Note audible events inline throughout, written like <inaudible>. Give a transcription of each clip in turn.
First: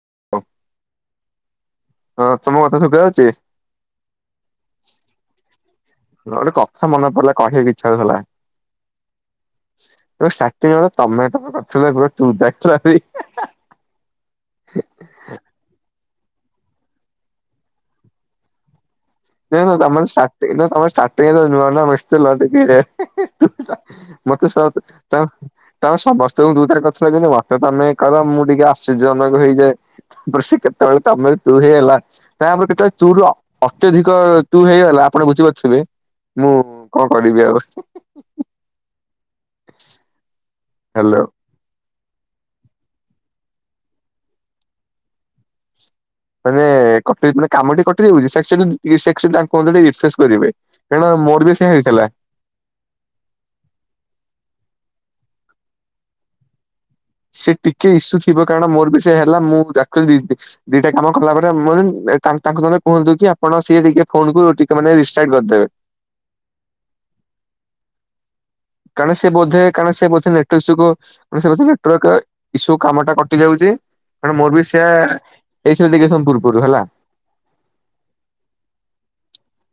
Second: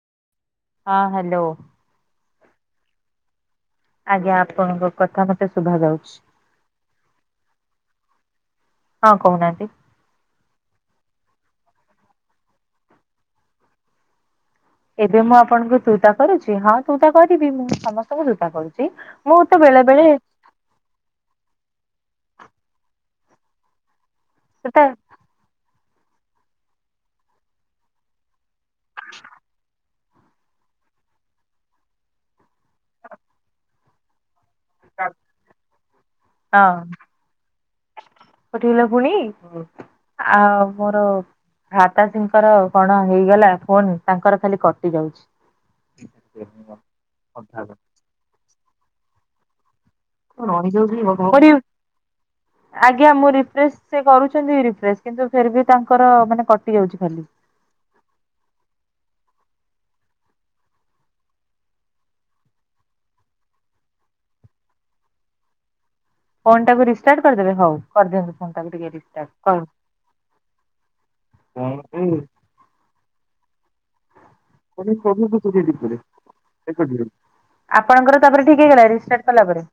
<inaudible> ହଁ ହ୍ୟାଲୋ। ହଁ ତମର କଥା ଶୁଭା ଯାଉଛି? ଆଜ୍ଞା ଆପଣଙ୍କ କଥା ମତେ ଶୁଭା ଯାଉଛି। ଗୋଟେ କଥା ମନେ ପଡିଲା କହିବାକୁ ଇଛାହଉଥିଲା। ହଁ କହୁନାନ୍ତି? ଗୋଟେ ତମେ ତମ କଛ ପ ତୁ ହେଁ ଏବେ ମୁଁ ଆପଣଙ୍କୁ ତୁତା କରୁଛି ହଁ ତୁତା କରିବି ମୁଁ ସମସ୍ତଙ୍କୁ ତୁତା କରୁଛି। ମୁଁ ତ ତେଣୁ ବେଳେ ବେଳେ ତମର ଷ୍ଟାର୍ଟିଂ ନ ତମର ଷ୍ଟାର୍ଟିଂ ରେ ନୂଆ ନୂଆ ମିଶିଥିଲ ଟିକେ ଯେ ହେଁ ହେଁ ତୁ ତା ମତେ ସେଟା <unintelligible> ତୁ ଚା ତମେ ସମସ୍ତଙ୍କ ଦୁ ଥାର ଗଛ ଦେଇଛନ୍ତି ମତେ ତମେ କହ ମୁଁ ଟିକେ ଆଶ୍ଚର୍ଯ୍ୟଜନକ ହେଇଯାଏ। ତାପରେ ସେ କେତେବେଳେ ତମେ ରୁ ତୁ ହେଇଗଲା ତାପରେ କେତେବେଳେ ତୁ ର ଅତ୍ୟଧିକ ତୁ ହେଇଗଲା ଆପଣ ବୁଝିପାରୁଥିବେ ମୁଁ କଣ କରିବି ଆଉ? ପଠିଗଲା ପୁଣି ଆଉ ମୋର ହ୍ୟାଲୋ। ମାତାଜିଙ୍କର କଣ ହେଇଗଲା ଫୋନ ତାଙ୍କର ଖାଲି କଟି ଯାଉଚି। ମାନେ କଟି ମାନେ କାମଟି କଟିଯାଉଚି ସେକ୍ସନ ପ୍ଲିସେକ୍ସନ ତାଙ୍କ ମଧ୍ୟ ଦେଇ <unintelligible> ଆଜ୍ଞା ମୁଁ ରିଫ୍ରେଶ ସେ କରୁଚନ୍ତି। ପ୍ରେସ କିନ୍ତୁ ଫିରବି ତାଙ୍କର ମାନେ ଯାଉଛି ଖାଲି। ସେ ଟିକେ ଇସୁ ଥିବ କାରଣ ମୋର ବି ସେ ହେଲା ମୁଁ <unintelligible> ରିଫିସ୍କି ଦିଟା କାମ କଲା ପରେ ମୁଁ ଯାଇଚୁ ତା ତାଙ୍କ ଘରେ କୁହନ୍ତୁ କି ଆପଣ ସିଏ ଟିକେ ଫୋନ କୁ ମାନେ ରିଷ୍ଟାର୍ଟ କରିଦେବେ। ଫୋନ୍ ଟାକୁ ରିଷ୍ଟାର୍ଟ କରିଦେବେ ହଉ କରିଦେ କାରଣ ସେ ବୋଧେ କାରଣ ସେ ବୋଧେ ନେଟୱର୍କ ଯୋଗୁ <unintelligible> ନେଟୱର୍କ ଇସୁ କାମ ଇ ଯାଉଚି ତ ମୁଁ ବି ସେଆ ଏଇସମ୍ ଲିଗେଶମ ପୂର୍ବରୁ ହେଲା। ଆପଣଙ୍କର ତାପରେ ଠିକ ହେଇଗଲା ରେଜିଷ୍ଟାର୍ କଲା ପରେ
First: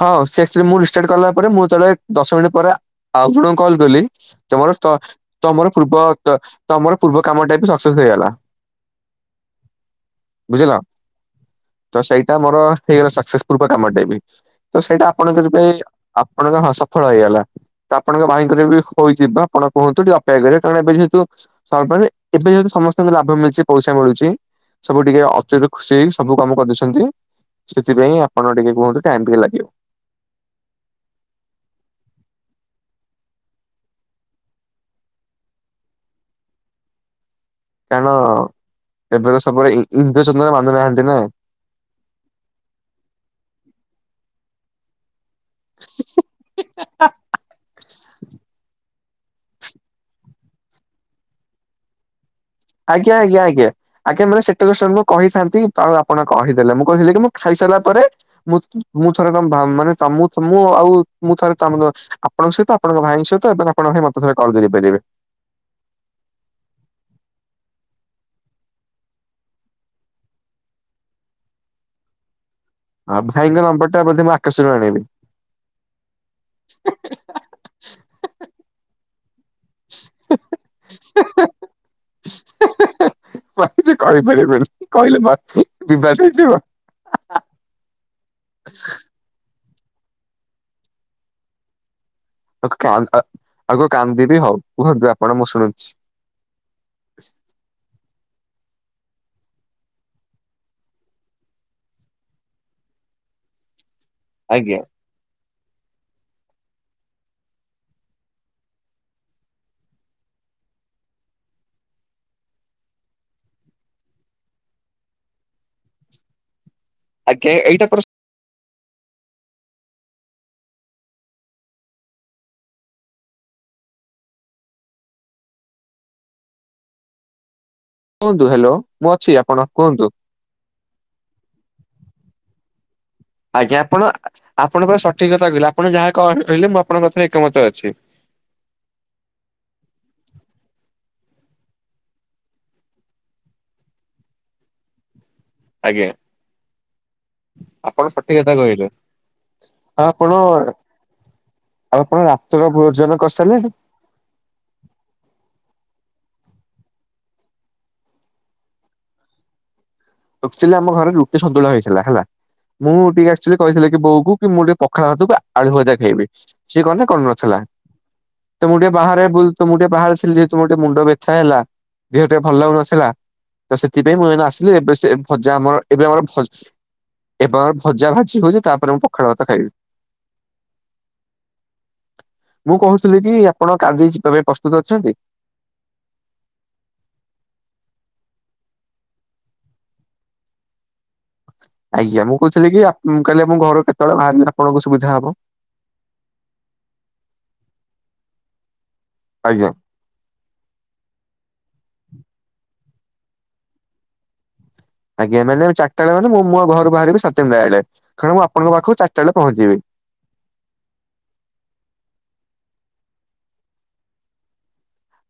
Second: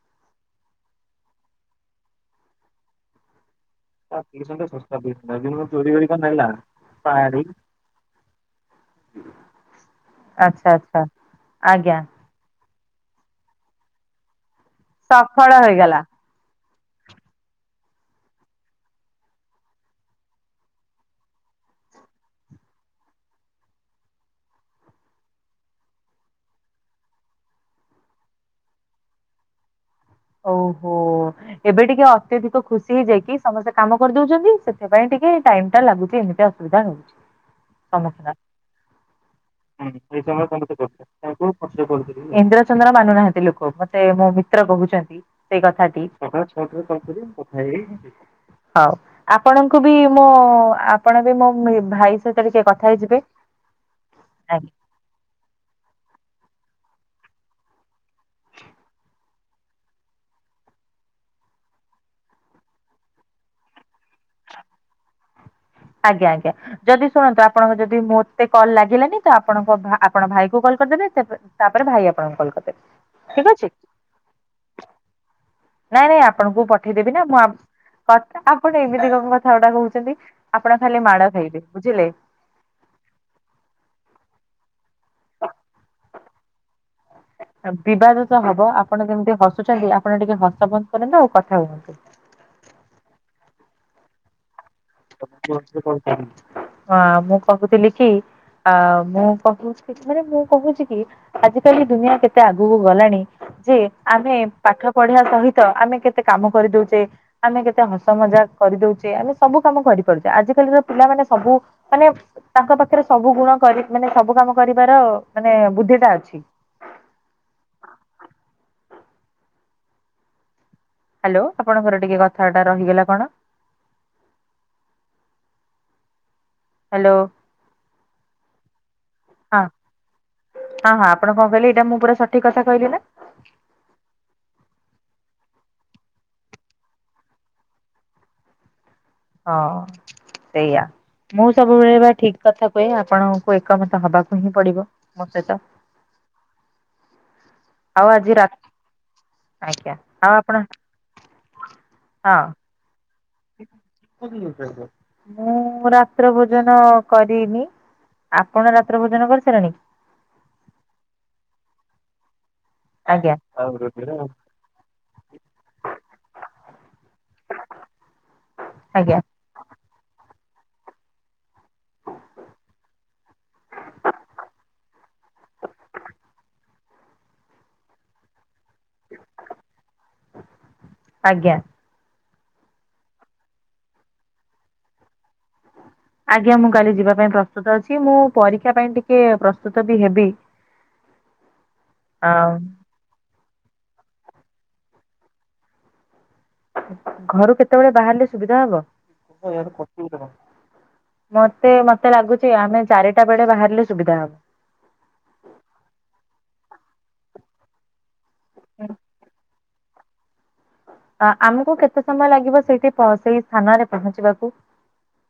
ହଁ ସେ ସେ ମୁ ରିଷ୍ଟାର୍ଟ କଲା ପରେ ମୁଁ ଯେତେବେଳେ ଦଶ ମିନିଟ୍ ପରେ ଆଉ କଲଥୁଲି ତମର ତ ତମର ପୂର୍ବ ଦ ତମର ପୂର୍ବ କାମଟା ବି ସକ୍ସେସ୍ ହେଇଗଲା। ହୁଁ ବୁଝିଲ ତ ସେଇଟା ମୋର ହେଇଗଲା ସକ୍ସେସ ପୂର୍ବ କାମଟେ ବି ତ ସେଇଟା ଆପଣ ସଫଳ କରିବେ ହେଇଗଲା ଆପଣଙ୍କ ଫଳ ହେଇଗଲା ତ ଆପଣଙ୍କ ଭାଇଙ୍କରେ ବି ହଉଯିବ ଆପଣ କୁହନ୍ତୁ ଟିକେ ଅପେକ୍ଷା କରେ କାରଣ ଏବେ ଯେହେତୁ ମାନେ ଏବେ ଯଦି ସମସ୍ତଙ୍କୁ ଲାଭ ମିଳୁଚି ପଇସା ମିଳୁଚି ସବୁ ଟିକେ ଅଚଯୋକ ସେଇ ସବୁ କାମ କରିଦେଉଛନ୍ତି। ସେଥିପାଇଁ ଆପଣ ଟିକେ କୁହନ୍ତୁ ଟାଇମ ଟିକେ ଲାଗିବ। ଓହୋ। ଏବେ ଟିକେ ଅତ୍ୟଧିକ ଖୁସି ହେଇଯାଇକି ସମସ୍ତେ କାମ କରିଦଚନ୍ତି ସେଥିପାଇଁ ଟିକେ ଟାଇମ ଟା ଲାଗୁଚି। ଅସବିଧା ହଉଚି। କାରଣ ଏବେ ତ ସବବି <inaudible> ଇନ୍ଦ୍ର ଚନ୍ଦ୍ର ମାନୁନାହାନ୍ତି ଲୋକ ମତେ ମୁଁ ର କହୁଚନ୍ତି ସେଇ କଥାଟି <inaudible> ହଉ ଆପଣଙ୍କୁ ବି ମୋ ଆପଣ ବି ମୋ ଭା ଆଜ୍ଞା ଆଜ୍ଞା ଆଜ୍ଞା ଆଜ୍ଞା ମାନେ ସେତା <unintelligible> ମୁଁ କହିଥାନ୍ତି ତ ଆଉ ଆପଣ କହିଦେଲେ କହିଥିଲେ କି ମୁଁ ଖାଇସାରିଲା ପରେ ମୁଁ ମୁଁ ଥରେ ମାମ ମାନେ <unintelligible> ମୁଁ ଆଉ ମୁଁ ଥରେ ତମକୁ ଆପଣଙ୍କ ସହିତ ଆପଣଙ୍କ ଭାଇଙ୍କ ସହିତ ଏବଂ ଆପଣ ଭାଇ ମତେ ଥରେ <unintelligible> କଲ ଦେଇ ପାରିବେ। ଆଜ୍ଞା ଆଜ୍ଞା ଯଦି ଶୁଣନ୍ତୁ ଆପଣଙ୍କ ଯଦି ମତେ କଲ୍ ଲାଗିଲାନି ତ ଆପଣଙ୍କ ଭା ଆପଣ ଭାଇ କୁ କଲ କରିଦେ ତେବେ ତାପରେ ଭାଇ ଆପଣଙ୍କୁ କଲ୍ କରି ଆଁ ଭାଇଙ୍କ ନମ୍ବରଟା ବୋଧେ ମୁଁ ଆକାଶରୁ ଆଣିବି। ନାଇଁ ନାଇଁ ଆପଣଙ୍କୁ ପଠେଇଦେବି ନା ମୁଁ କଥା ଆପଣ ଏମିତି କଣ କଥା କଥା ଗଟା କହୁଛନ୍ତି ଆପଣ ଖାଲି ମାଡ ଖାଇବେ ବୁଝିଲେ। <unintelligible> କହିପାରିବନି କହିଲେ <unintelligible> ବିବାଦ ହେଇଯିବ। ବିବାଦ ତ ହବ ଆପଣ <unintelligible> ଆପଣ ଟିକେ ହସ ବନ୍ଦ କରନ୍ତୁ ଆଉ କଥା ହୁଅନ୍ତୁ। ଆ କାଦା ଆଉ କାନ୍ଦିବି ହଉ। କୁହନ୍ତୁ ଆପଣ ମୁଁ ଶୁଣୁଛି। ହଁ ମୁଁ କହୁଥିଲି କି। ଆ ମୁଁ କହୁଛି ଥରେ ମୁଁ କହୁଛି କି ଆଜିକାଲି ଦୁନିଆ କେତେ ଆଗକୁ ଗଲାଣି। ଯେ ଆମେ ଆଜ୍ଞା ପାଠ ପଢିବା ସହି ଆମେ କେତେ କାମ କରିଦଉଛେ ଆମେ କେତେ ହସ ମଜା କରିଦଉଛେ ଆମେ ସବୁ ସବୁ କରିପାରୁଛି ଆଜିିକାଲିର ପିଲାମାନେ ସବୁ ମାନେ ତାଙ୍କ ପାଖରେ ସବୁ ଗୁଣ କରି ମାନେ ସବୁ କାମ କରି କରିବାର ମାନେ ବୁଦ୍ଧି ଟା ଅଛି। ଆଜ୍ଞା ଏଇଟା ପ୍ର ହ୍ୟାଲୋ ଆପଣଙ୍କର ଟିକେ କଥାଟା ରହିଗଲା କଣ? ହ୍ୟାଲୋ। କୁହନ୍ତୁ ହ୍ୟାଲୋ ମୁଁ ଅଛି ହଁ ଆପଣ କୁହନ୍ତୁ। ହଁ ହଁ ଆପଣ କଣ କହିଲେ ଏଇଟା ମୁଁ ପୁରା ସଠିକ କଥା କହିଲି ନା ଆଜ୍ଞା ଆପଣ ଆପଣଙ୍କ ସଠିକ କଥା କହିଲ ଆ ଆପଣ ଯାହା କ କହିଲେ ମୁଁ ଆପଣଙ୍କ କଥାରେ ଏକମତ ଅଛି। ହଁ। ସେଇଆ। ମୁଁ ସବୁବେଳେ ଠିକ କଥା କୁହେ ଆପଣଙ୍କୁ ଏକମତ ହବାକୁ ହିଁ ପଡିବ। ମୋ ସହିତ। ଆଜ୍ଞା ଆପଣ ଆଉ ଆଜି ସଠିକ ରା କଥା କହିଲେ ଆଜ୍ଞା ଆଉ ଆପଣ ଆପଣ ହଁ ରାତ୍ର ଭୋଜନ କରିସାରିଲେଣି? ମୁଁ ରା ରାତ୍ର ଭୋଜନ କରିନି ଆପଣ ରାତ୍ର ଭୋଜନ କରିସାରିଲେଣି? ଆଚୁଆଲି ଆମ ଘରେ ରୁଟି ସନ୍ତୁଳା ହେଇଥିଲା ହେଲା ମୁଁ ଟିକେ ଆଜ୍ଞା ଆକଚୁଆଲି କହିଥିଲ କି ବୋଉକୁ କି ମୁଁ ଟିକେ ପଖାଳ ହାତକୁ ଆଳୁ ଭଜା ଖାଇବି ସିଏ କହନା କଣ କରୁ ନଥିଲା। ତ ମୁଁ ଟିକେ ଆଜ୍ଞା ବାହାରେ ବୁଲ ତୁ ମୁଁ ଟିକେ ବାହାର ସି ର ଟିକେ ମୁଣ୍ଡ ବ୍ୟଥା ହେଲା ଦେହ ଟିକେ ଭଲ ଲାଗୁନଥିଲା ତ ସେଥିପାଇଁ ମୁଁ ଏ ଆସିଲି ଏବେ ସେ ଭଜା ଆମର ଏବେ ଆମର ଭ ଏବେ ଆମର ଭଜା ଭାଜି ହଉଛି ତା ମୁ ପଖାଳ ଭାତ ଖାଇବି। ଆଜ୍ଞା। ମୁଁ କହୁଥିଲି କି ଆପଣ କାଲି ଯିବାପାଇଁ ପ୍ରସ୍ତୁତ ଅଛନ୍ତି। ଆଜ୍ଞା ମୁଁ କାଲି ଯିବା ପାଇଁ ପ୍ରସ୍ତୁତ ଅଛି ମୁଁ ପରୀକ୍ଷା ପାଇଁ ଟିକେ ପ୍ରସ୍ତୁତ ବି ହେବି। ହୁ ଆଜ୍ଞା ମୁଁ କହୁଥିଲି କି କାଲି ମୁଁ ଘରୁ କେତେବେଳେ ବାହାରିଲେ ଆପଣଙ୍କୁ ସୁବିଧା ହବ? ଘରୁ କେତେବେଳେ ବାହାରିଲେ ସୁବିଧା ହବ? ଆଜ୍ଞା। ମତେ ମତେ ଲାଗୁଚି ଆମେ ଚାରିଟା ବେଳେ ବାହାରିଲେ ସୁବିଧା ହବ। ଆଜ୍ଞା ମାନେ ଚାରିଟା ବେଳେ ମାନେ ମୁଁ ଆଉ ଘରୁ ବାହାରିବି ସାତବେଳେ କଣ ମୁଁ ଆପଣଙ୍କ ପାଖକୁ ଚାରିଟା ବେଳେ ପହଞ୍ଚିବି। ଅ-ଆମକୁ କେତେ ସମୟ ଲାଗିବ ସେଠି ପ ସେଇ ସ୍ଥାନରେ ପହଞ୍ଚିବାକୁ?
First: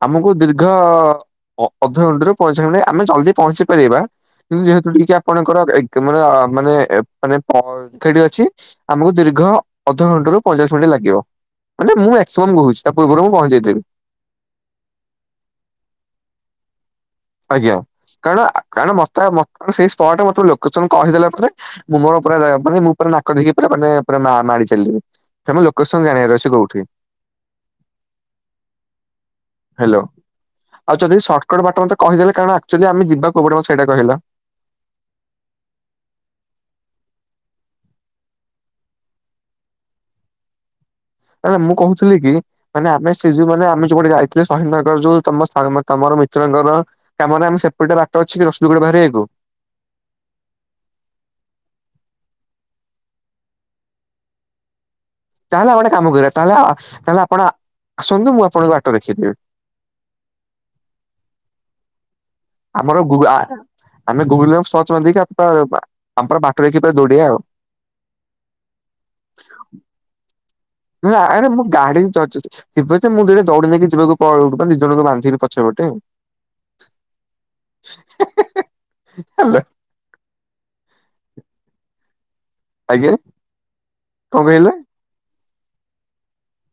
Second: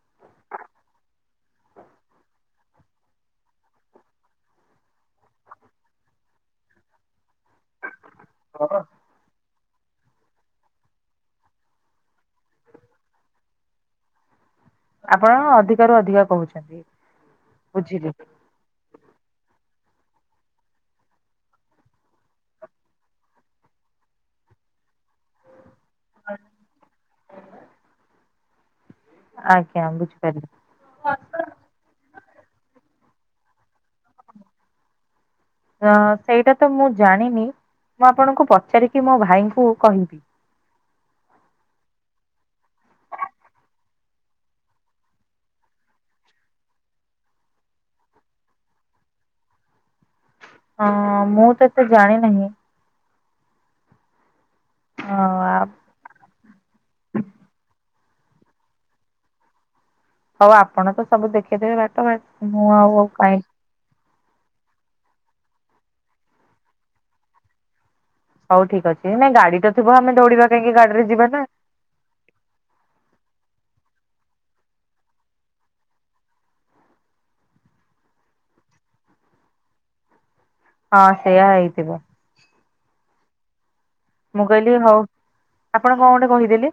ଆମକୁ ଦୀର୍ଘ ଅ-ଅଧଘଣ୍ଟା ରୁ ପଞ୍ଚଚାଳିଶ ମିନିଟ ଆମେ ଜଲଦି ପହଞ୍ଚି ପାରିବା। କିନ୍ତୁ ଯେହେତୁ ଟିକେ ଆପଣଙ୍କର ଏ ମାନେ ମାନେ ଏ ମାନେ <unintelligible> ଅଛି ଆମକୁ ଦୀର୍ଘ ଅଧଘଣ୍ଟ ରୁ ପଇଁଚାଳିଶ ମିନିଟ୍ ଲାଗିବ ମାନେ ମୁଁ ମକ୍ସିମମ୍ କହୁଛି ତା ପୂର୍ବରୁ ମୁଁ ପହଞ୍ଚେଇ ଦେବି। ଆପଣ ଅଧିକ ରୁ ଅଧିକ କହୁଚନ୍ତି। ଆଜ୍ଞା କାରଣ କାରଣ ମତେ ଆ ସେଇ ସ୍ଟେ ମୁର ଲୋକେସନ କହିଦେଲା ପରେ ମୁଁ ମୋର ପୁରା ମୁଁ ପୁର ନାକ ଧକି ପ ପ ମାଡ଼ି ଚାଲିବି। ସେମ ଲୋକେସନ ଜାଣିବାର ଅଛି କୋଉଠି। ଆଜ୍ଞା ହ୍ୟାଲୋ ବୁଝିପାରିଲି। ଆଉ ଯଦି ସର୍ଟକଟ ବାଟ ମତେ କହିଦେଲେ। କାରଣ ଆକ୍ଚୁଆଲି ଆମେ ଯିବାକୁ ପଡିବ ସେଇଟା କହିଲ। ଅ ସେଇଟା ତ ମୁଁ ଜାଣିନି। ମୁଁ ଆପଣଙ୍କୁ ପଚାରିକି ମୋ ଭାଇଙ୍କୁ କହିବି ନ ମୁଁ କହୁଥିଲି କି ମାନେମେ ସେ ଯୋଉ ମାନେ ଆମେ ଯୋଉଟେ ଯାଇଥିଲଥିଲେ ଶହିନ ନଗର ଯୋଉ ତମ ତମ। ମର ମିତ୍ରଙ୍କର କାମରେ ଆମେ ସେପଟେ ବାଟ ଅଛି କି ରସଲ ଗୋଡେ ବାହାରିବାକୁ। ହଁ ମୁଁ ତ ଏତେ ଜାଣି ନାହିଁ। ହଁ ତାହେଲେ ଆମେ ଗୋଟେ କାମ କରିବା ତାହେଲେ ତାହେଲେ ଆପଣ ଆସନ୍ତୁ ମୁଁ ଆପଣଙ୍କ ବାଟ ରଖେଇଦେବି ହଉ ଆପଣ ତ ସବୁ ଦେଖେଇଦେବେ ବାଟ ବାଟ ମୁଁ ଆମର ଆଉଉ ଗୁ ଆ କାହିଁକି? ଆମେ ଗୁଗୁଲରେ ସର୍ଚ୍ଚ ମାରିଦେଇକି ଆମର ବାଟ ଦେଖି ପୁରା ଦୌଡ଼ିବା ଆଉ? ହଉ ଠିକ୍ ଅଛି ନାଇଁ ଗାଡି ତ ଥିବ ଆମେ ଦୌଡିବା କାହିଁକି ଗାଡିରେ ନ ଯିବା ନା। ଆରେ ମୁଁ ଗାଡି ଚଚୁଛି ଥୀବଯେ ମୁଁ ଥିରେ ଥୀରେ ଦଉଡି ନେଇକି କିଛି ଲୋକ ନିଜ ଲୋକ ବାନ୍ଧିକି ପଛପଟେ ହାଲୋ। ହଁ ସେୟା ହେଇଥିବ। ଆଜ୍ଞା। କଣ ମୁଁ କହିଲ? କହିଲି ହଉ ଆପଣ କଣ ଗୋଟେ କହିଦେଲେ?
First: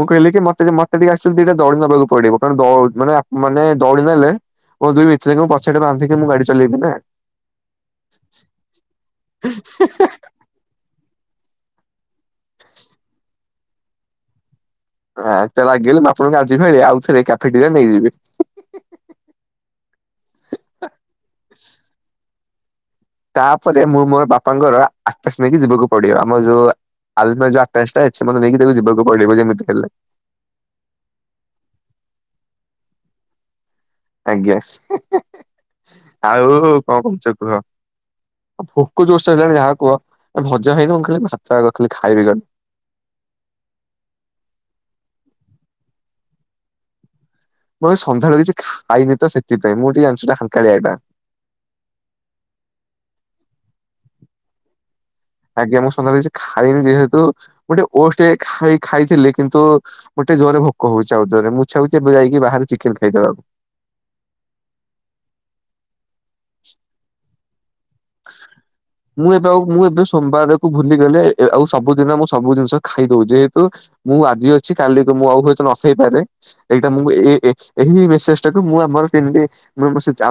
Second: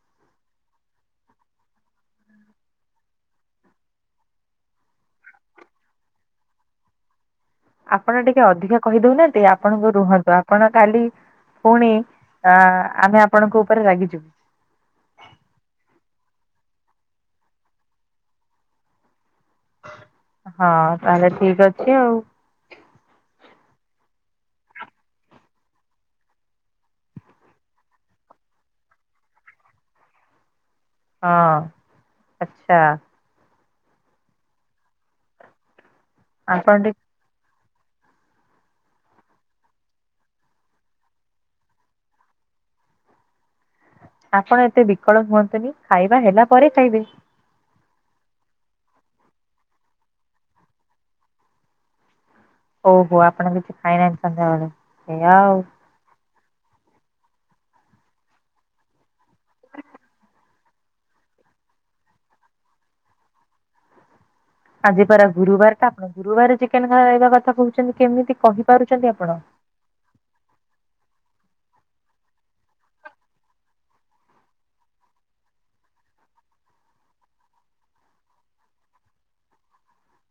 ମୁଁ କହିଲି କି ମତେ ମତେ ଟିକେ ଆସିକି ଦିଟା ଦୌଡି ନେବାକୁ ପଡିବ କାରଣ ମାନେ ମାନେ ଦୌଡି ନେଲେ। ମୁଁ ଦୁଇ ମିତ୍ରଙ୍କୁ ପଛଆଡେ ବାନ୍ଧିକି ମୁଁ ଗାଡି ଚଲେଇବି ନା। ଆପଣ ଟିକେ ଅଧିକା କହିଦଉନାହାନ୍ତି ଆପଣଙ୍କୁ ରୁହନ୍ତୁ ଆପଣ କାଲି ପୁଣି ଅ ଆମେ ଆପଣଙ୍କ ଉପରେ ରାଗିଯିବୁ ହ ତ ରହିଲେ ଆପଣଙ୍କୁ ଆଜି ନୁହେଁ ଆଉଥରେ କ୍ୟାଫେଟେ ନେଇଯିବି। ହଁ ତାହେଲେ ଠିକ ଅଛି ଆଉ। ଆପରେ ମୁଁ ମୋର ବାପାଙ୍କର ଆପାଶ ନେଇକି ଯିବାକୁ ପଡିବ ଆମର ଯୋଉ ଆଲମର ଯଉ ଆପାସ ଟା ନେଇେକି ଜୀବାକୁ ପଡ଼ିବ ଯେମିତି ହେଲେ। ହଁ ଆଛା। ଆଜ୍ଞା ଆଉ କଣ କହୁଛ କୁହ? ହ। ଭୋକ ଜୋରସେ ହେଲାଣି ଯାହା କୁହ ଭଜା ହେଇକି ମୁଁ ଖାଲି ଭାତ ଖାଇଦେବୀ। ଆପଣ ଏତେ ବିକଳ ହୁଅନ୍ତୁନି ଖାଇବା ହେଲା ପରେ ଖାଇବେ ମୁଁ ସନ୍ଧ୍ୟାବେଳେ କିଛି ଖାଇନି ତ ସେଥିପାଇଁ ମୁଁ ଟିକେ ଅଚୋଲ ରେ ହାଲୁକାଟା ଓହୋ ଆପଣ କିଛି ଖାଇନାହାନ୍ତି ସନ୍ଧ୍ୟାବେଳେ। ସେଇଆ ଆଉ। ଆଜ୍ଞା ମୁଁ ସନ୍ଧ୍ୟାବେଳେ ଖାଇନି ଯେହେତୁ ଗୋଟେ ଓଷ୍ଟ ଖାଇ ଖାଇଥିଲି କିନ୍ତୁ ମତେ ଜୋରରେ ଭୋକ ହଉଛି ଆଉ ଥରେ ମୋର ଇଚ୍ଛା ହୋଉଛି ଏବେ ଯାଇକି ବାହାରୁ ଚିକେନ ଖାଇଦବାକୁ ଏ ଆଜି ପରା ଗୁରୁବାର ଟା ଆପଣ ଗୁରୁବାର ଚିକେନ ଖାଇବା କଥା କୋହୁଛନ୍ତି କେମିତି କହିବି? ମୁଁ ଏବେ ଆଉ ମୁଁ ଏବେ ସୋମବାରକୁ ଭୁଲିଗଲେ ଆଉ ସବୁଦିନ ମୁଁ ସବୁ ଜିନିଷ ଖାଇଦୋଉଛି ଯେହେତୁ ମୁଁ ଆଜି ଅଛି କାଲି କି ମୁଁ ଆଉ ହୁଏତ ନ ଖାଇପାରେ ଏଇଟା ମୁ ମେସେଜ ଟାକୁ ମୁଁ ଆମର ତିନ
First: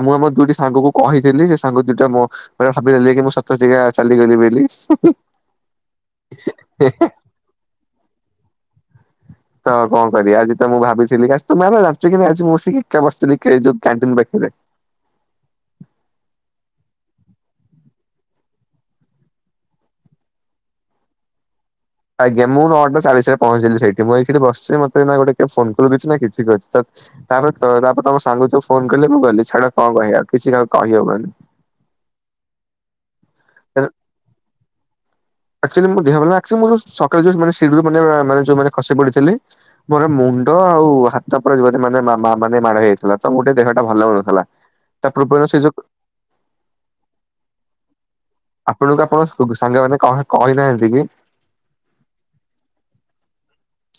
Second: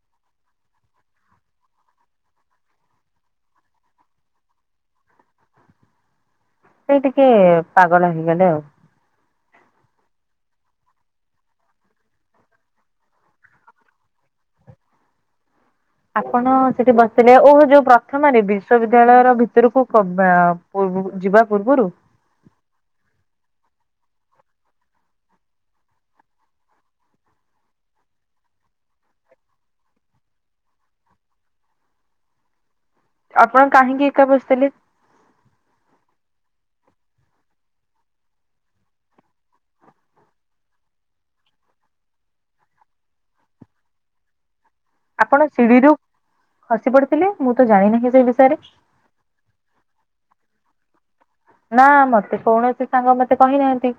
ମୁ ଆମ ଦୁଇଟି ସାଙ୍ଗକୁ ପାଖକୁ କହିଥିଲି ସେ ସାଙ୍ଗ ଦିଇଟା ମୋ ଭାବିଦେଲେ କି ମୁଁ ସତରେ ଚାଲିଗଲି ବୋଲି ସେଇ ଟିକେ ପାଗଳ ହେଇଗଲେ ଆଉ। ତ କଣ କରିବା ଆଜି ତ ମୁଁ ଭାବିଥିଲି କି ଆଜି ମୁଁ ସେ ଏକା ବସିଥିଲି ଯୋଉ କ୍ୟାଣ୍ଟିନ ପାଖରେ ପାଖରେ ହ ଆପଣ ସେଠି ବସିିଲେ ଓହ ଯୋଉ ପ୍ରଥମ ରେ ବିଶ୍ଵବିଦ୍ୟାଳୟ ର ଭିତରକୁ ପ୍ରବେଶ ଯିବା ପୂର୍ବରୁ ଆଜ୍ଞା ମୁଁ ନଅ ଟା ଚାଳିଶରେ ପହଞ୍ଚିଥିଲି ସେଇଠ ମୁଁ ଏଇଠି ବସିଛି ମତେ ଗୋଟେ ଫୋନ କଲ୍ କରିଛି ନା କିଛି ଅଛି। ତାପରେ ତାପରେ ତମ ସାଙ୍ଗ ଫୋନ କଲେ, ମୁଁ ଗଲିି ଛାଡ କଣ କହିବା କିଛି ତ କହିହବନି। ସ ଆକଚୋଲି ମୋ ଦେହ ସକାଲୁ ସିଡି ରୁ ମାନେ ଯୋଉ ମାନେ ଖସିପଡିଥିଲି ମୋର ମୁଣ୍ଡ ଆଉ ହାତ ଯୁବତୀ ମାନେ ମାନେ ମାଡ ହେଇଯାଇଥିଲା ତ ମୋର ଦେହଟା ଭଲ ଲାଗୁନଥିଲା। ତା ପୂର୍ବରୁ ଆପଣ ସେ ଯୋଉ ଶିଡିିରୁୁ ଖସି ପଡିଥିଲେ ମୁଁ ତ ଜାଣିିନାହିଁ ଏଯାୟ ଆପଣଙ୍କୁ ଆପଣ ସାଙ୍ଗମାନେ କହିନାହାନ୍ତିକି? ନା ମତେ କୌଣସି ସାଙ୍ଗ ମତେ କହିନାହାନ୍ତି।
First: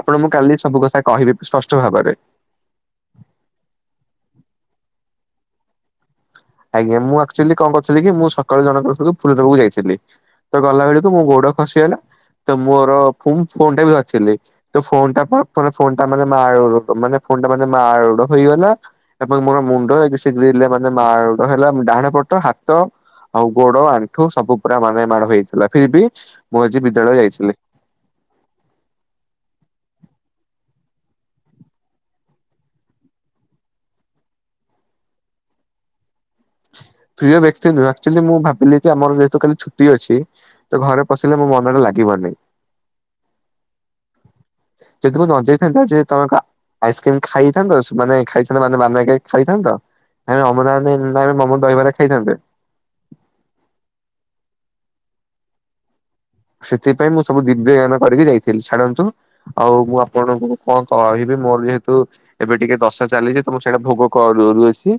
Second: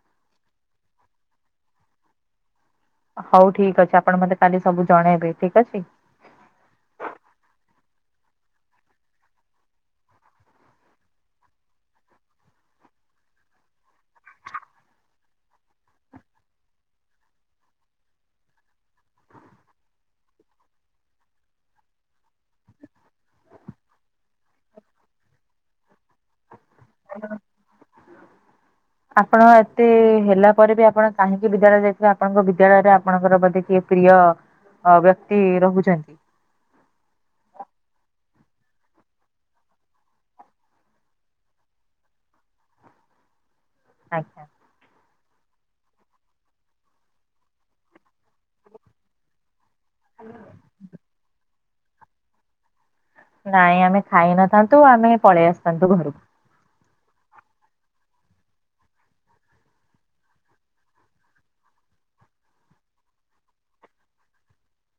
ଆପଣ ମୁଁ କାଲି ସବୁ କଥା କହିବି ସ୍ପଷ୍ଟ ଭାବରେ ହଉ ଠିକ୍ ଅଛି ଆପଣ ମତେ କାଲି ସବୁ ଜଣେଇବେ ଠିକ୍ ଅଛି। ଆଜ୍ଞା ମୁଁ ଆକଚୋଲି କଣ କରିଥିଲି, କି ମୁଁ ସକାଳୁ ଜଣକୁ ଫୁଲ ଦେବାକୁ ଯାଇଥିଲି ତ ଗଲା ବେଳକୁ ମୋ ଗୋଡ ଗୋଡ ଖସିଗଲା। ତ ମୋର ଫୋନ ଟା ବି ଧରିଥିଲି ଫୋନ ଟା ମାନେ ମାନେ ଫୋନ୍ ଟା ମାଡ ହେଇଗଲା ଏବଂ ମୋର ମୁଣ୍ଡ ସିଯିଯାଇଥିଲ। ହେଲା ଡାହାଣ ପଟ ହାତ ଆଉ ଗୋଡ ଆଣ୍ଠୁ ସବୁ ପୁରା ମାନେ ମାଡ ହେଇଥିଲା ଫର ବି ମୁଁ ଆଜି ବିଦ୍ୟାଳୟ ଯାଇଥିଲି। ଆପଣ ଏତେ ହେଲା ପରେ ବି ଆପଣ କାହିଁକି ବିଦ୍ୟାଳୟ ଯାଇଥିବେ, ଆପଣଙ୍କ ବିଦ୍ୟାଳୟରେ ଆପଣଙ୍କର ବୋଧେ କିଏ ପ୍ରିୟ ଅ ବ୍ୟକ୍ତି ରହୁଛନ୍ତି। ବ ଆମର ଯେହେତୁ କାଲି ଛୁଟି ଅଛି, ତ ଘରେ ପଶିଲେ ମୋ ମନ ଟା ଲାଗିବନିଁ। ଆଚ୍ଛା। ଯଦି ମୁ ନଯେଇଥାନ୍ତା ଯେ ତମେ ଆଇସ୍କ୍ରିମ ଖାଇଥାନ୍ତ, ମାନେ ଖାଇଥାନ୍ତତା ମାନେ ମାନ ଖାଇଥାନ୍ତତା। ଆ ଅମଦ ମମ ଦହିବାରେ ଖାଇଥାନ୍ତେ। ନାଇଁ ଆମେ ଖାଇ ନଥାନ୍ତୁ ଆମେ ପଳେଇ ଆସିଥାନ୍ତୁ ଘରୁକୁ ସେଥିପାଇଁ ମୁଁ ସବୁ ଦିବ୍ୟ ଯାନ କରିକି ଯାଇଥିଲି, ଛାଡନ୍ତୁ ଆଉ ମୁଁ ଆପଣଙ୍କୁ କଣ କହିବି। ମୋର ଯେହେତୁ ଏବେ ଟିକେ ଦଶା ଚାଲିଛି ତମ ସେଇଟା ଭୋଗ କର ଅଛି।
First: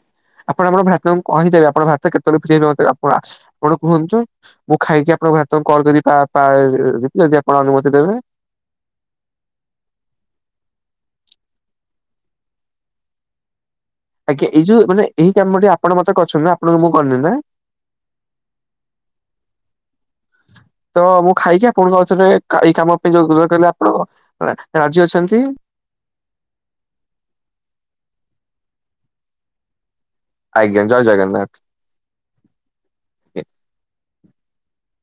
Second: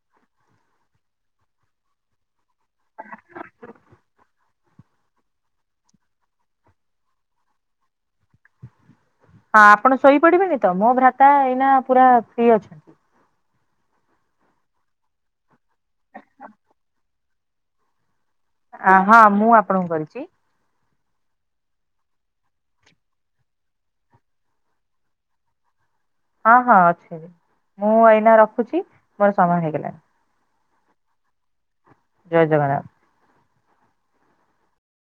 ଆପଣ ଆମ ଭାରତ ପ କହିଞ୍ଚିିବବେ ଆପଣ ଭାରତେବେଳେ ଆପ ଆପଣ କୁହନ୍ତୁ ମୁଁ ଖାଇକି ଆପଣଙ୍କାତ କଲ କରିବା। ଯଦି ଆପଣ ଅନୁମତି ଦେବେ ହଁ ଆପଣ ଶୋଇପଡିବେନି ତ ମୋ ଭ୍ରାତା ଏଇନା ପୁରା ଫି ଅଛନ୍ତି। ଆଜ୍ଞା ଏଇ ଯୋଉ ମାନେ ଏଇ କାମ ଟିକେ ଆପଣ ମତେ କରିଛନ୍ତି ନା ଆପଣଙ୍କୁ ମୁଁ କରିନି ନା। ହଁ ମୁଁ ଆପଣଙ୍କୁ କରିଛି। ତ ମୁଁ ଖାଇକି ଆପଣଙ୍କ ଅଛରେ ଏଇ କାମ ପାଇଁ ଯୋ ରୋଜାର କିଲେ ଆପଣ ରାଜି ଅଛନ୍ତି। ହଁ ହଁ ଅଛି ମୁଁ ଏଇନା ରଖୁଛି ମୋର ସମୟ ହେଇଗଲାଣି। ଆଜ୍ଞା ଜୟ ଜଗନ୍ନାଥ ଜୟ ଜଗନ୍ନାଥ।